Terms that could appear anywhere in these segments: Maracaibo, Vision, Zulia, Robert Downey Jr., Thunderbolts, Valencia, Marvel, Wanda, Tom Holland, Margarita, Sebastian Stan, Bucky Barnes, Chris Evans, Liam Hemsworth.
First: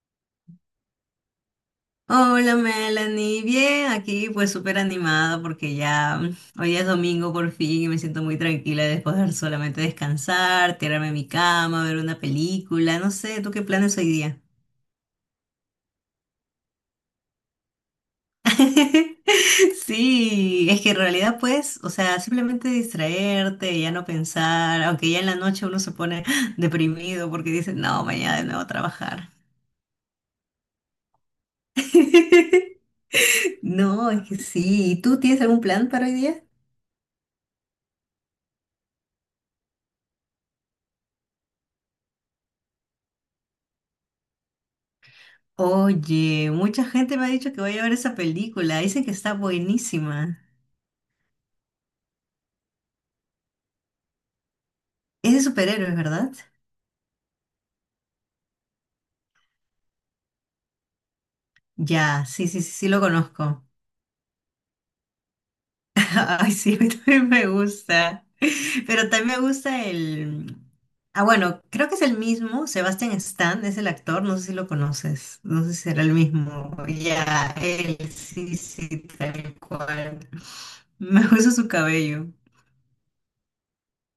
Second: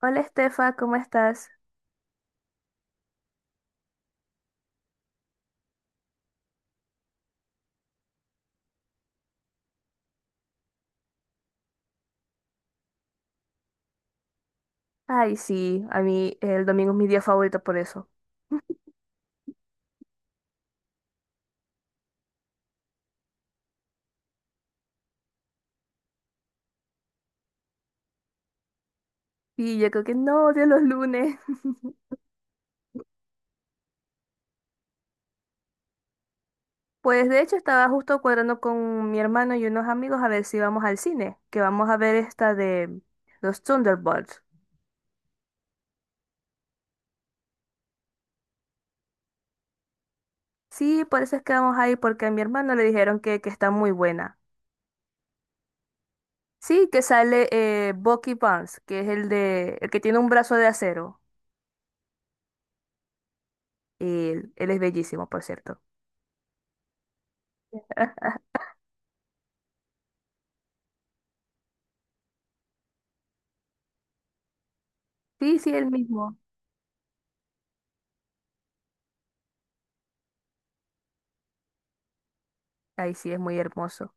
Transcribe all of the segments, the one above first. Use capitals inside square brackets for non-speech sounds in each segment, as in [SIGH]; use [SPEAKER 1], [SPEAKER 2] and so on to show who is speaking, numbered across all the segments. [SPEAKER 1] Hola Estefa, ¿cómo estás?
[SPEAKER 2] Hola Melanie, bien, aquí pues súper animada porque ya hoy es domingo por fin y me siento muy tranquila de poder solamente descansar, tirarme en mi cama, ver una película, no sé, ¿tú qué planes hoy día?
[SPEAKER 1] Ay, sí, a mí el domingo es mi día favorito por eso.
[SPEAKER 2] [LAUGHS]
[SPEAKER 1] [LAUGHS]
[SPEAKER 2] Sí, es que en realidad pues, o sea, simplemente distraerte, ya no pensar, aunque ya en la noche uno se pone [GASPS] deprimido porque dice, no, mañana de nuevo a trabajar.
[SPEAKER 1] Y yo creo que no odio los lunes.
[SPEAKER 2] [LAUGHS] No, es que sí, ¿y tú tienes algún plan para hoy día?
[SPEAKER 1] Pues de hecho estaba justo cuadrando con mi hermano y unos amigos a ver si vamos al cine, que vamos a ver esta de los Thunderbolts.
[SPEAKER 2] Oye, mucha gente me ha dicho que voy a ver esa película. Dicen que está buenísima.
[SPEAKER 1] Sí, por eso es que vamos a ir, porque a mi hermano le dijeron que está muy buena.
[SPEAKER 2] Es de superhéroes, ¿verdad?
[SPEAKER 1] Sí, que sale Bucky Barnes, que es el de el que tiene un brazo de acero.
[SPEAKER 2] Ya, sí, sí, sí, sí lo conozco.
[SPEAKER 1] Y él es bellísimo, por cierto.
[SPEAKER 2] [LAUGHS] Ay, sí, a mí también me gusta.
[SPEAKER 1] [LAUGHS]
[SPEAKER 2] Pero también me gusta el... Ah, bueno, creo que es el mismo. Sebastian Stan es el actor. No sé si lo conoces.
[SPEAKER 1] Sí,
[SPEAKER 2] No
[SPEAKER 1] sí,
[SPEAKER 2] sé si
[SPEAKER 1] él
[SPEAKER 2] será el
[SPEAKER 1] mismo.
[SPEAKER 2] mismo. Ya, él, sí, sí, tal cual. Me gusta su cabello.
[SPEAKER 1] Ay, sí, es muy hermoso.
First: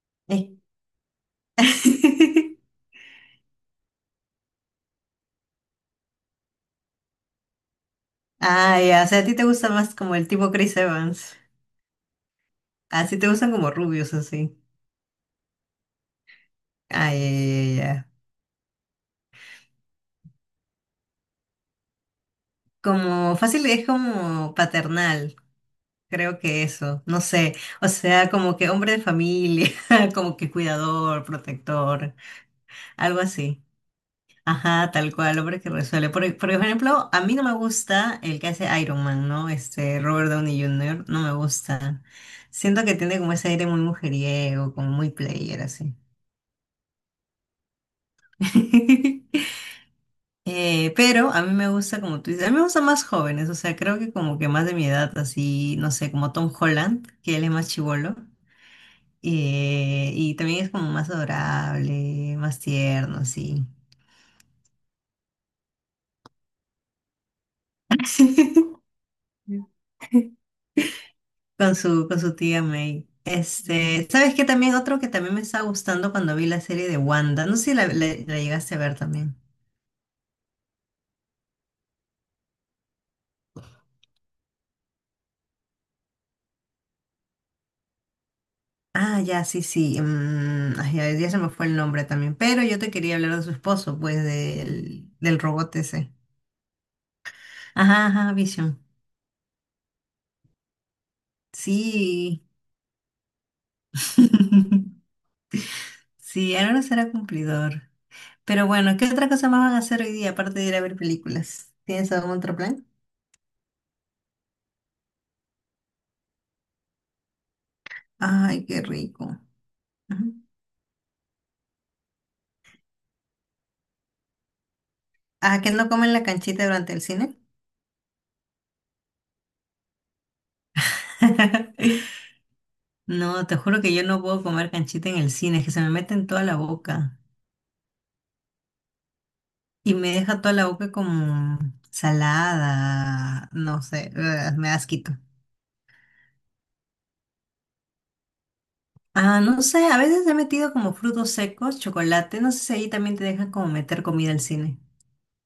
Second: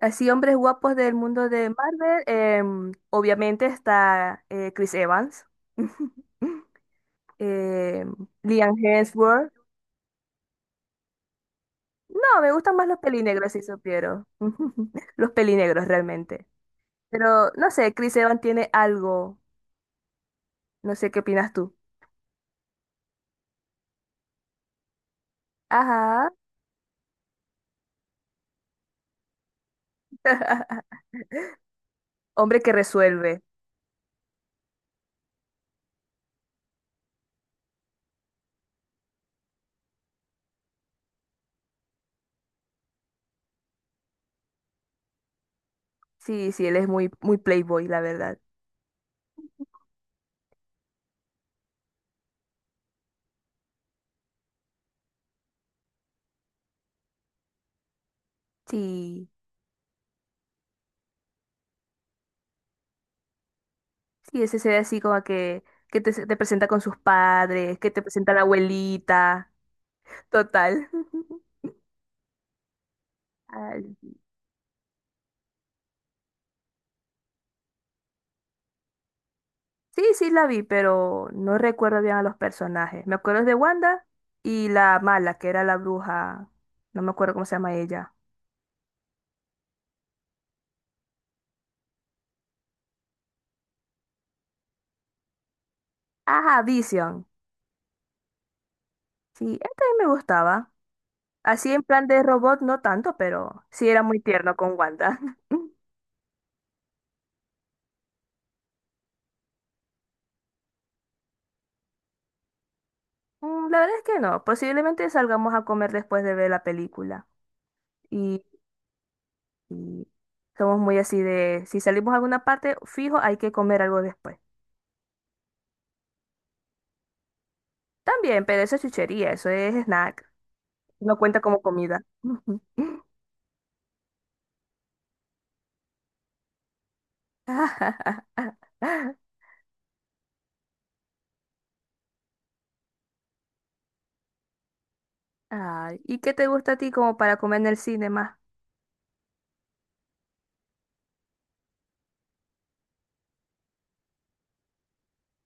[SPEAKER 1] Así, hombres
[SPEAKER 2] Eh.
[SPEAKER 1] guapos del mundo de Marvel.
[SPEAKER 2] [LAUGHS]
[SPEAKER 1] Obviamente está Chris Evans. [LAUGHS] em, Liam
[SPEAKER 2] Ah, ya, o sea, a ti te
[SPEAKER 1] Hemsworth.
[SPEAKER 2] gusta más como el tipo Chris Evans.
[SPEAKER 1] No, me gustan más los
[SPEAKER 2] Así te gustan
[SPEAKER 1] pelinegros, si
[SPEAKER 2] como rubios,
[SPEAKER 1] supieron.
[SPEAKER 2] así.
[SPEAKER 1] [LAUGHS] Los pelinegros, realmente. Pero, no
[SPEAKER 2] Ay, ya,
[SPEAKER 1] sé,
[SPEAKER 2] ya, ya.
[SPEAKER 1] Chris Evans tiene algo. No sé qué opinas tú.
[SPEAKER 2] Como fácil es como paternal,
[SPEAKER 1] Ajá.
[SPEAKER 2] creo que eso, no sé. O sea, como que hombre de familia, [LAUGHS] como que
[SPEAKER 1] [LAUGHS]
[SPEAKER 2] cuidador, protector,
[SPEAKER 1] Hombre que
[SPEAKER 2] algo
[SPEAKER 1] resuelve.
[SPEAKER 2] así. Ajá, tal cual, hombre que resuelve. Por ejemplo, a mí no me gusta el que hace Iron Man, ¿no? Este, Robert Downey Jr., no me gusta. Siento que tiene como ese aire muy mujeriego, como muy player, así.
[SPEAKER 1] Sí, sí, él es muy, muy playboy, la verdad.
[SPEAKER 2] [LAUGHS] Pero a mí me gusta, como tú dices, a mí me gustan más jóvenes, o sea, creo que como que más de mi edad, así, no sé, como Tom Holland, que él es más chibolo,
[SPEAKER 1] Sí,
[SPEAKER 2] y también es como más adorable, más tierno, así,
[SPEAKER 1] sí, ese se ve así como que te, te presenta con sus padres, que te presenta a la abuelita.
[SPEAKER 2] [LAUGHS]
[SPEAKER 1] [LAUGHS] Total. [LAUGHS]
[SPEAKER 2] con su tía May.
[SPEAKER 1] Ay,
[SPEAKER 2] Este, ¿sabes qué? También otro que también me estaba gustando cuando vi la serie de Wanda, no sé si la, la llegaste a ver también.
[SPEAKER 1] sí, sí, la vi, pero no recuerdo bien a los personajes. Me acuerdo de Wanda y la mala, que era la bruja. No me acuerdo cómo se llama ella.
[SPEAKER 2] Ah, ya, sí, sí, ay, ya, ya se me fue el nombre también, pero yo te quería hablar de su esposo, pues, del, del robot ese.
[SPEAKER 1] Ajá, Vision.
[SPEAKER 2] Ajá, ajá, Vision.
[SPEAKER 1] Sí, esta también me gustaba. Así en plan de
[SPEAKER 2] Sí.
[SPEAKER 1] robot, no tanto, pero sí era muy tierno con
[SPEAKER 2] [LAUGHS]
[SPEAKER 1] Wanda. [LAUGHS]
[SPEAKER 2] Sí, ahora será cumplidor. Pero bueno, ¿qué otra cosa más van a hacer hoy día aparte de ir a ver películas? ¿Tienes algún otro plan?
[SPEAKER 1] Mm, la verdad es que no. Posiblemente salgamos a comer después de ver la película. Y,
[SPEAKER 2] Ay, qué rico.
[SPEAKER 1] y
[SPEAKER 2] Ujú.
[SPEAKER 1] somos muy así de, si salimos a alguna parte, fijo, hay que comer algo después.
[SPEAKER 2] Ah, ¿que no comen la canchita durante el cine?
[SPEAKER 1] También, pero eso es chuchería, eso es snack. No cuenta como comida.
[SPEAKER 2] [LAUGHS]
[SPEAKER 1] [LAUGHS]
[SPEAKER 2] No, te juro que yo no puedo comer canchita en el cine, es que se me mete en toda la boca y me deja toda la boca como salada, no sé, ugh, me da asquito.
[SPEAKER 1] Ay, ¿y qué te gusta a ti como para comer en el cine más?
[SPEAKER 2] Ah, no sé, a veces he metido como frutos secos, chocolate, no sé si ahí también te dejan como meter comida al cine.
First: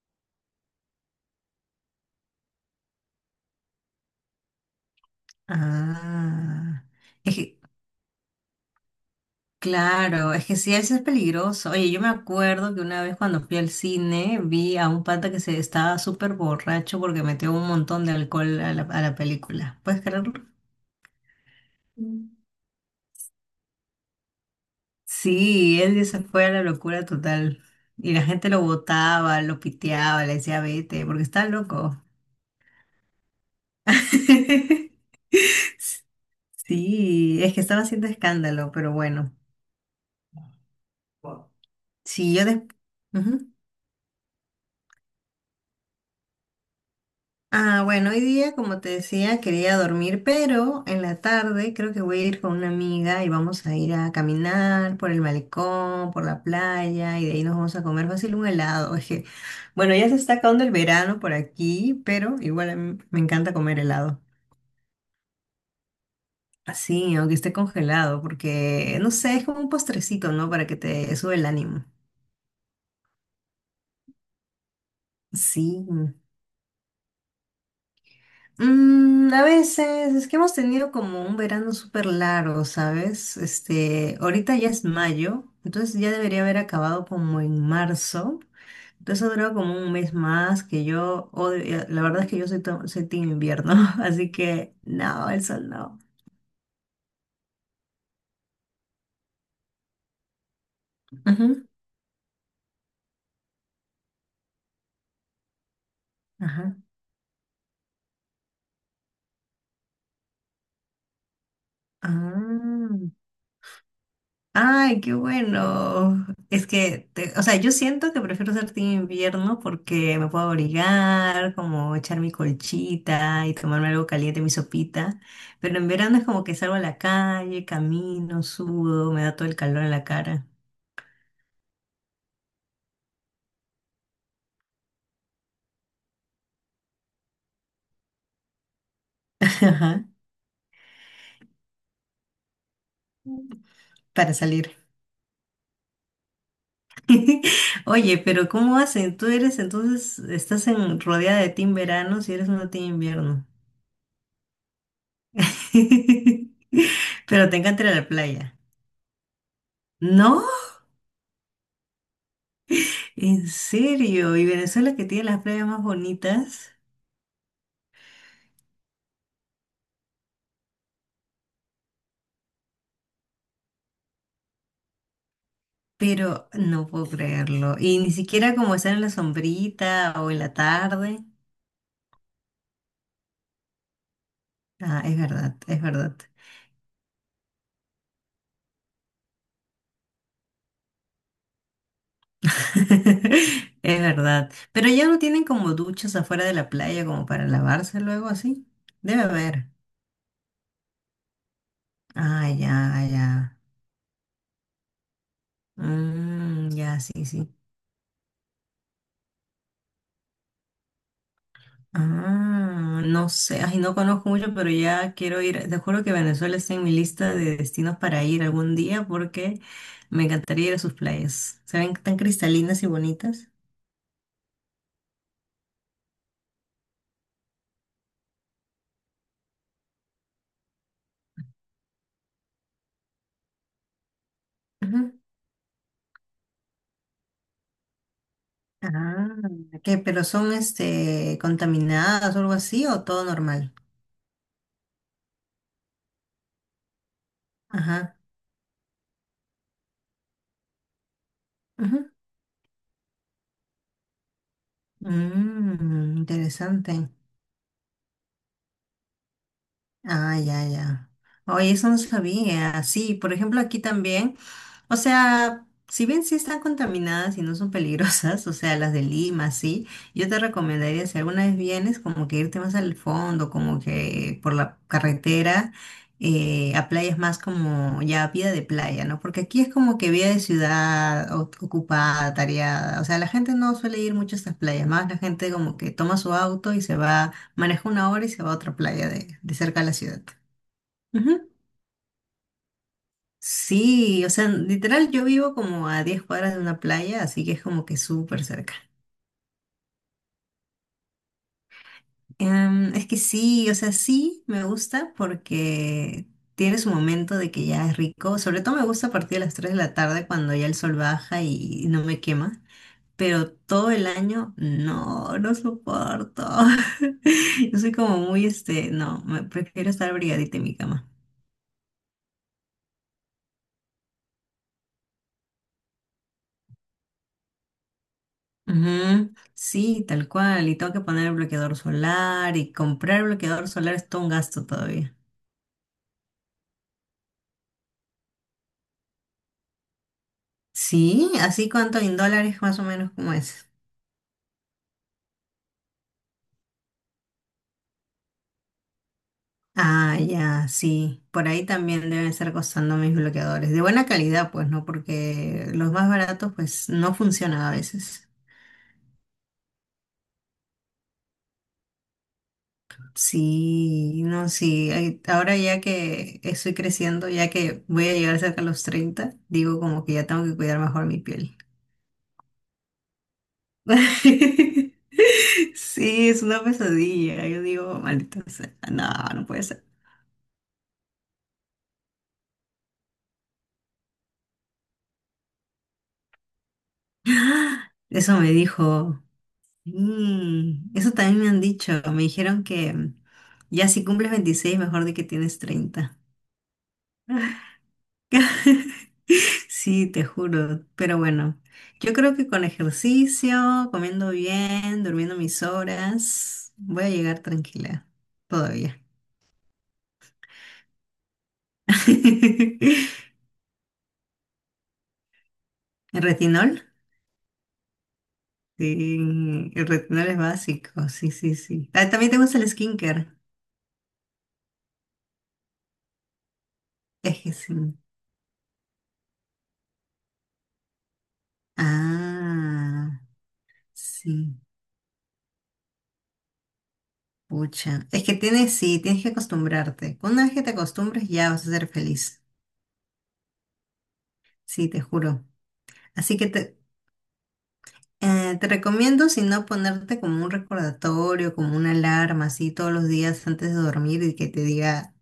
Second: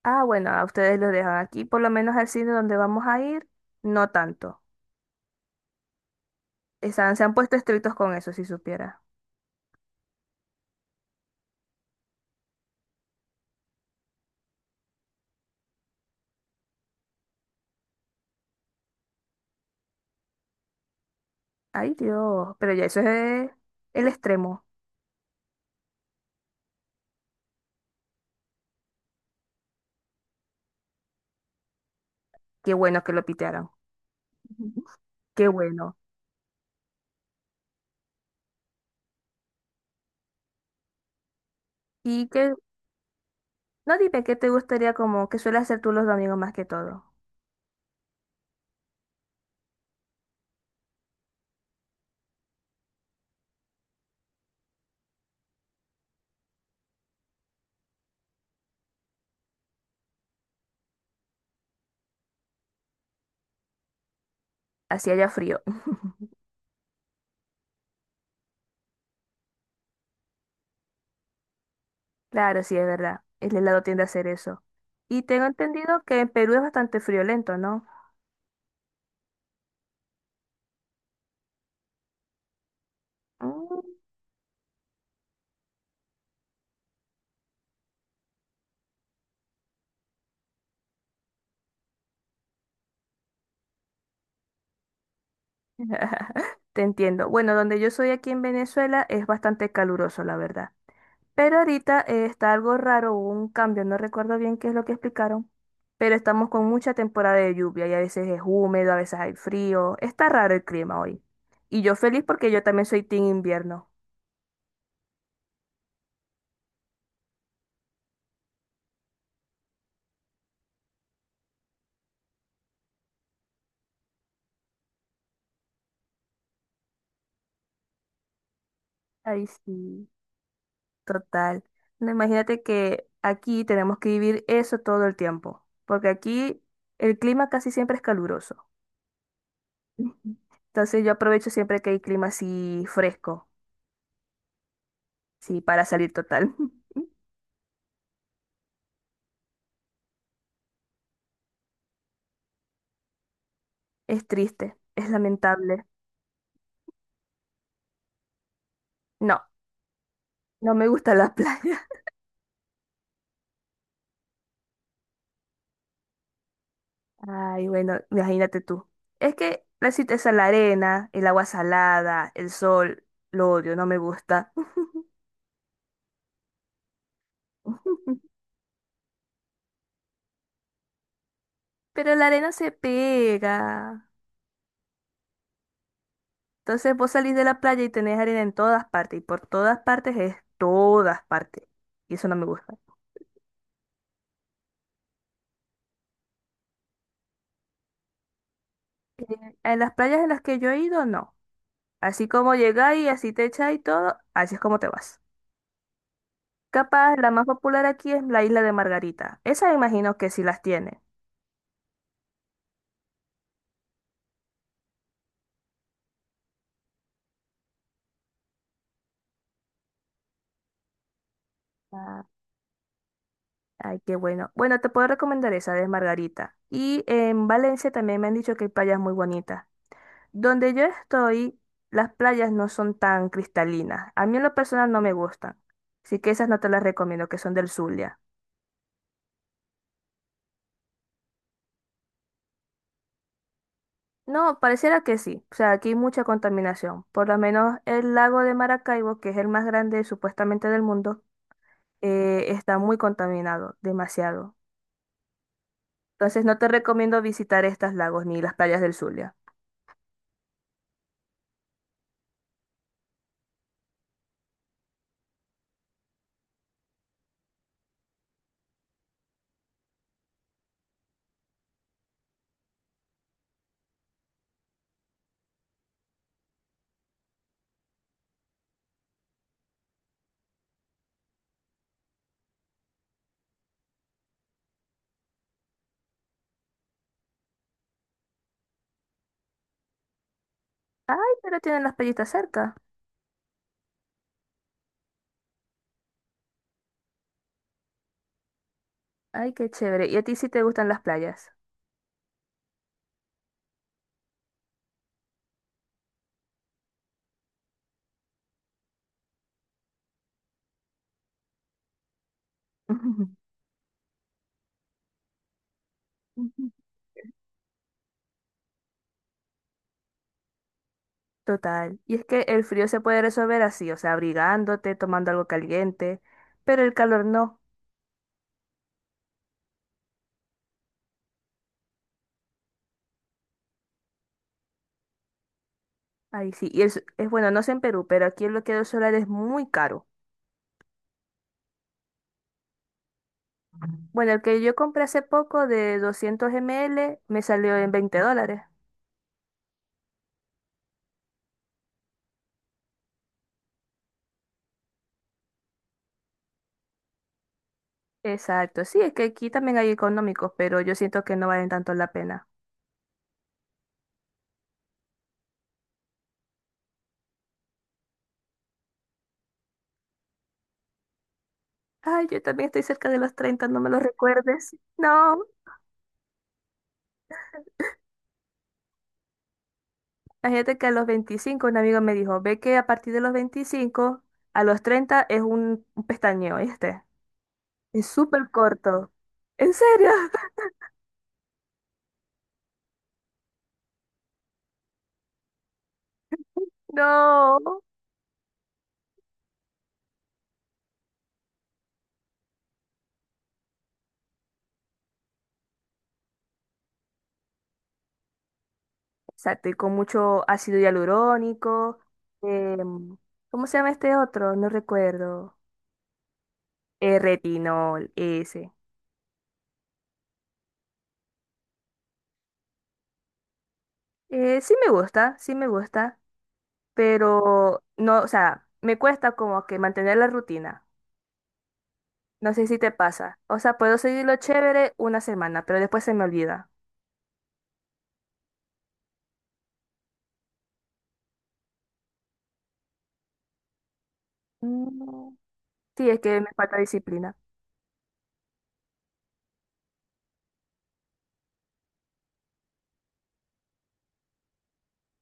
[SPEAKER 1] Ah, bueno, a ustedes los dejan aquí, por lo menos al cine donde vamos a ir, no tanto.
[SPEAKER 2] Ah,
[SPEAKER 1] Están, se han
[SPEAKER 2] es
[SPEAKER 1] puesto
[SPEAKER 2] que,
[SPEAKER 1] estrictos con eso, si supiera.
[SPEAKER 2] claro, es que sí, eso es peligroso. Oye, yo me acuerdo que una vez cuando fui al cine vi a un pata que se estaba súper borracho porque metió un montón de alcohol a la película. ¿Puedes creerlo?
[SPEAKER 1] Ay,
[SPEAKER 2] Mm.
[SPEAKER 1] Dios, pero ya eso es el extremo.
[SPEAKER 2] Sí, él ya se fue a la locura total. Y la gente lo botaba, lo piteaba, le decía vete, porque está loco.
[SPEAKER 1] Qué bueno que lo pitearon. [LAUGHS]
[SPEAKER 2] [LAUGHS]
[SPEAKER 1] Qué bueno.
[SPEAKER 2] Sí, es que estaba haciendo escándalo, pero bueno.
[SPEAKER 1] Y
[SPEAKER 2] Sí, yo
[SPEAKER 1] que,
[SPEAKER 2] después...
[SPEAKER 1] no, dime qué te gustaría como que suele hacer tú los domingos más que todo.
[SPEAKER 2] Ah, bueno, hoy día, como te decía, quería dormir, pero en la tarde creo que voy a ir con una amiga y vamos a ir a caminar por el malecón, por la playa y de ahí nos vamos a comer fácil un helado. Es que, bueno, ya se está acabando el verano por aquí, pero igual a mí me encanta comer helado.
[SPEAKER 1] Así haya frío. [LAUGHS]
[SPEAKER 2] Así, aunque esté congelado, porque no sé, es como un postrecito, ¿no? Para que te sube el ánimo.
[SPEAKER 1] Claro, sí, es verdad. El helado tiende a hacer eso. Y tengo
[SPEAKER 2] Sí.
[SPEAKER 1] entendido que en Perú es bastante friolento, ¿no?
[SPEAKER 2] A veces es que hemos tenido como un verano súper largo, ¿sabes?
[SPEAKER 1] Mm.
[SPEAKER 2] Este, ahorita ya es mayo, entonces ya debería haber acabado como en marzo. Entonces ha durado como un mes más que yo la verdad es que yo soy, soy team invierno, [LAUGHS] así que no, el sol no.
[SPEAKER 1] [LAUGHS] Te entiendo. Bueno, donde yo soy aquí en Venezuela es bastante caluroso, la verdad. Pero
[SPEAKER 2] Ujú,
[SPEAKER 1] ahorita está algo raro, hubo un cambio, no recuerdo bien qué es lo que explicaron, pero estamos con
[SPEAKER 2] ajá.
[SPEAKER 1] mucha temporada de lluvia y a veces es húmedo, a veces hay frío, está raro el clima hoy. Y yo feliz porque yo también
[SPEAKER 2] Ah.
[SPEAKER 1] soy team invierno.
[SPEAKER 2] Ay, qué bueno. Es que, o sea, yo siento que prefiero ser team invierno porque me puedo abrigar, como echar mi colchita y tomarme algo caliente, mi sopita. Pero en verano es como que salgo a la calle, camino, sudo, me da
[SPEAKER 1] Ay,
[SPEAKER 2] todo el calor en la
[SPEAKER 1] sí,
[SPEAKER 2] cara.
[SPEAKER 1] total. No, imagínate que aquí tenemos que vivir eso todo el tiempo, porque aquí el clima casi siempre es caluroso.
[SPEAKER 2] [LAUGHS] Ajá.
[SPEAKER 1] Ujú. Entonces yo aprovecho siempre que hay clima así fresco,
[SPEAKER 2] Para salir.
[SPEAKER 1] sí, para salir total. [LAUGHS]
[SPEAKER 2] [LAUGHS] Oye, pero ¿cómo hacen? Tú eres entonces, estás en rodeada de team verano si eres una team invierno.
[SPEAKER 1] Es triste, es lamentable.
[SPEAKER 2] [LAUGHS] Pero te encanta ir a la playa.
[SPEAKER 1] No.
[SPEAKER 2] ¿No?
[SPEAKER 1] No me gusta la playa.
[SPEAKER 2] En serio, y Venezuela que tiene las playas más bonitas,
[SPEAKER 1] [LAUGHS] Ay, bueno, imagínate tú. Es que la cita es a la arena, el agua salada, el sol, lo odio, no me gusta.
[SPEAKER 2] pero no puedo creerlo. Y ni
[SPEAKER 1] [LAUGHS]
[SPEAKER 2] siquiera como estar en la sombrita o en la tarde.
[SPEAKER 1] Pero la arena se pega.
[SPEAKER 2] Ah, es verdad, es verdad.
[SPEAKER 1] Entonces vos salís de la playa y tenés arena en todas partes. Y por todas partes es todas partes. Y eso no me gusta.
[SPEAKER 2] [LAUGHS] Es verdad. Pero ya no tienen como duchas afuera de la playa como para lavarse luego así. Debe haber.
[SPEAKER 1] En las playas en las que yo he ido, no. Así
[SPEAKER 2] Ah,
[SPEAKER 1] como llegáis,
[SPEAKER 2] ya,
[SPEAKER 1] y
[SPEAKER 2] ya.
[SPEAKER 1] así te echáis y todo, así es como te vas.
[SPEAKER 2] Mm, ya,
[SPEAKER 1] Capaz,
[SPEAKER 2] sí,
[SPEAKER 1] la más
[SPEAKER 2] sí.
[SPEAKER 1] popular aquí es la isla de Margarita. Esa imagino que sí las tiene.
[SPEAKER 2] Ah, no sé, ay, no conozco mucho, pero ya quiero ir. Te juro que Venezuela está en mi lista de destinos para ir algún día porque me encantaría ir a sus playas. Se ven tan cristalinas y bonitas.
[SPEAKER 1] Ay, qué bueno. Bueno, te puedo recomendar esa de Margarita. Y en Valencia también me han dicho que hay playas muy bonitas. Donde yo estoy, las playas no son tan cristalinas. A mí en lo personal no me
[SPEAKER 2] Ujú.
[SPEAKER 1] gustan. Así que esas no te las recomiendo, que son del Zulia.
[SPEAKER 2] Ah, ¿qué? ¿Pero son este contaminadas o algo así o todo normal?
[SPEAKER 1] No, pareciera que sí. O sea, aquí hay mucha contaminación. Por lo menos el
[SPEAKER 2] Ajá.
[SPEAKER 1] lago de Maracaibo, que es el más grande supuestamente del mundo,
[SPEAKER 2] Ujú.
[SPEAKER 1] está muy contaminado, demasiado. Entonces no te
[SPEAKER 2] Interesante.
[SPEAKER 1] recomiendo visitar estos lagos ni las playas del Zulia.
[SPEAKER 2] Ah, ya, ya. Oye, eso no sabía. Sí, por ejemplo, aquí también. O sea, si bien sí están contaminadas y no son peligrosas, [LAUGHS] o sea, las de Lima, sí, yo te recomendaría, si alguna vez vienes, como que irte más al fondo, como que por la carretera, a playas más como ya vida de playa, ¿no? Porque aquí es como que vida de ciudad ocupada, tareada. O sea, la gente no suele ir mucho a estas playas, más la gente como que toma su auto y se va. Maneja una hora y se va a otra playa de cerca de la ciudad.
[SPEAKER 1] Ay,
[SPEAKER 2] Ujú.
[SPEAKER 1] pero tienen las playitas cerca.
[SPEAKER 2] Sí, o sea, literal yo vivo como a 10 cuadras de una playa, así que es como que súper cerca.
[SPEAKER 1] Ay, qué chévere. ¿Y a ti sí te gustan las playas?
[SPEAKER 2] Es que sí, o sea, sí me gusta porque tiene su momento de que ya es rico. Sobre todo me gusta a partir de las 3 de la tarde cuando ya el sol baja y no me quema.
[SPEAKER 1] [LAUGHS]
[SPEAKER 2] Pero todo el año no, no soporto. [LAUGHS] Yo soy como muy, este, no, me prefiero estar abrigadita en mi cama.
[SPEAKER 1] Total. Y es que el frío se puede resolver así, o sea, abrigándote, tomando algo caliente, pero el calor no.
[SPEAKER 2] Ujú, sí, tal cual. Y tengo que poner el bloqueador solar y comprar el bloqueador solar es todo un gasto todavía.
[SPEAKER 1] Ahí sí. Y es bueno, no sé en Perú, pero aquí el bloqueador solar es muy caro.
[SPEAKER 2] Sí, así cuánto en dólares más o menos como es.
[SPEAKER 1] Bueno, el que yo compré hace poco de 200 ml me salió en 20 dólares.
[SPEAKER 2] Ah, ya, sí. Por ahí también deben estar costando mis bloqueadores. De buena calidad, pues, ¿no? Porque los más baratos, pues, no funcionan a veces.
[SPEAKER 1] Exacto. Sí, es que aquí también hay económicos, pero yo siento que no valen tanto la pena.
[SPEAKER 2] Sí, no, sí. Ahora ya que estoy creciendo, ya que voy a llegar cerca a los 30 digo como que ya tengo que cuidar mejor mi piel.
[SPEAKER 1] Ay, yo también estoy cerca de los 30. No me lo recuerdes.
[SPEAKER 2] [LAUGHS]
[SPEAKER 1] No.
[SPEAKER 2] Sí, es una pesadilla. Yo digo, maldita sea, no, no puede ser.
[SPEAKER 1] Imagínate que a los 25 un amigo me dijo, ve que a partir de los 25, a los 30 es un pestañeo, este.
[SPEAKER 2] [GASPS]
[SPEAKER 1] Es
[SPEAKER 2] Eso
[SPEAKER 1] súper
[SPEAKER 2] me
[SPEAKER 1] corto.
[SPEAKER 2] dijo.
[SPEAKER 1] ¿En serio? [LAUGHS]
[SPEAKER 2] Eso también me han dicho. Me dijeron que ya si cumples 26, mejor de que tienes 30.
[SPEAKER 1] No.
[SPEAKER 2] [LAUGHS] Sí, te juro. Pero bueno, yo creo que con ejercicio, comiendo bien, durmiendo mis horas, voy a llegar tranquila todavía.
[SPEAKER 1] Exacto, y con mucho ácido hialurónico. Em,
[SPEAKER 2] [LAUGHS]
[SPEAKER 1] ¿cómo se llama este otro? No recuerdo.
[SPEAKER 2] ¿Retinol?
[SPEAKER 1] Retinol, ese.
[SPEAKER 2] Sí, el retinol es básico, sí, sí, sí. Ah, también te gusta el skincare.
[SPEAKER 1] Sí me gusta,
[SPEAKER 2] Es que sí.
[SPEAKER 1] pero no, o sea, me cuesta como que mantener la rutina. No sé si te
[SPEAKER 2] Ah,
[SPEAKER 1] pasa. O sea, puedo seguirlo
[SPEAKER 2] sí.
[SPEAKER 1] chévere una semana, pero después se me olvida.
[SPEAKER 2] Pucha. Es que tienes, sí, tienes que acostumbrarte. Una vez que te acostumbres ya vas a ser feliz. Sí, te
[SPEAKER 1] Mm,
[SPEAKER 2] juro.
[SPEAKER 1] sí, es
[SPEAKER 2] Así
[SPEAKER 1] que
[SPEAKER 2] que
[SPEAKER 1] me
[SPEAKER 2] te,
[SPEAKER 1] falta disciplina.
[SPEAKER 2] eh, te recomiendo, si no, ponerte como un recordatorio, como una alarma, así todos los días antes de dormir y que te diga,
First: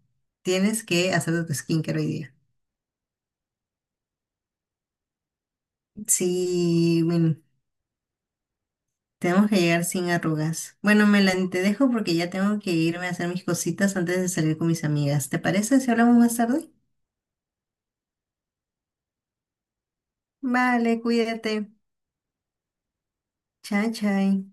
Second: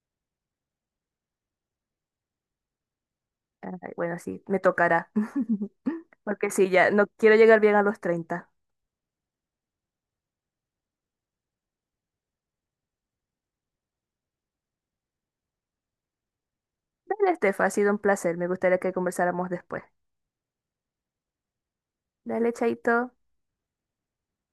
[SPEAKER 2] tienes que hacer tu skincare hoy día.
[SPEAKER 1] Ay, bueno, sí, me tocará. [LAUGHS] Porque sí, ya
[SPEAKER 2] Sí,
[SPEAKER 1] no quiero
[SPEAKER 2] bueno.
[SPEAKER 1] llegar bien a los 30.
[SPEAKER 2] Tenemos que llegar sin arrugas. Bueno, Melanie, te dejo porque ya tengo que irme a hacer mis cositas antes de salir con mis amigas. ¿Te parece si hablamos más tarde?
[SPEAKER 1] Dale, Estefa, ha sido un placer. Me gustaría que conversáramos después.
[SPEAKER 2] Vale, cuídate.
[SPEAKER 1] Dale, chaito.
[SPEAKER 2] Chao, chao.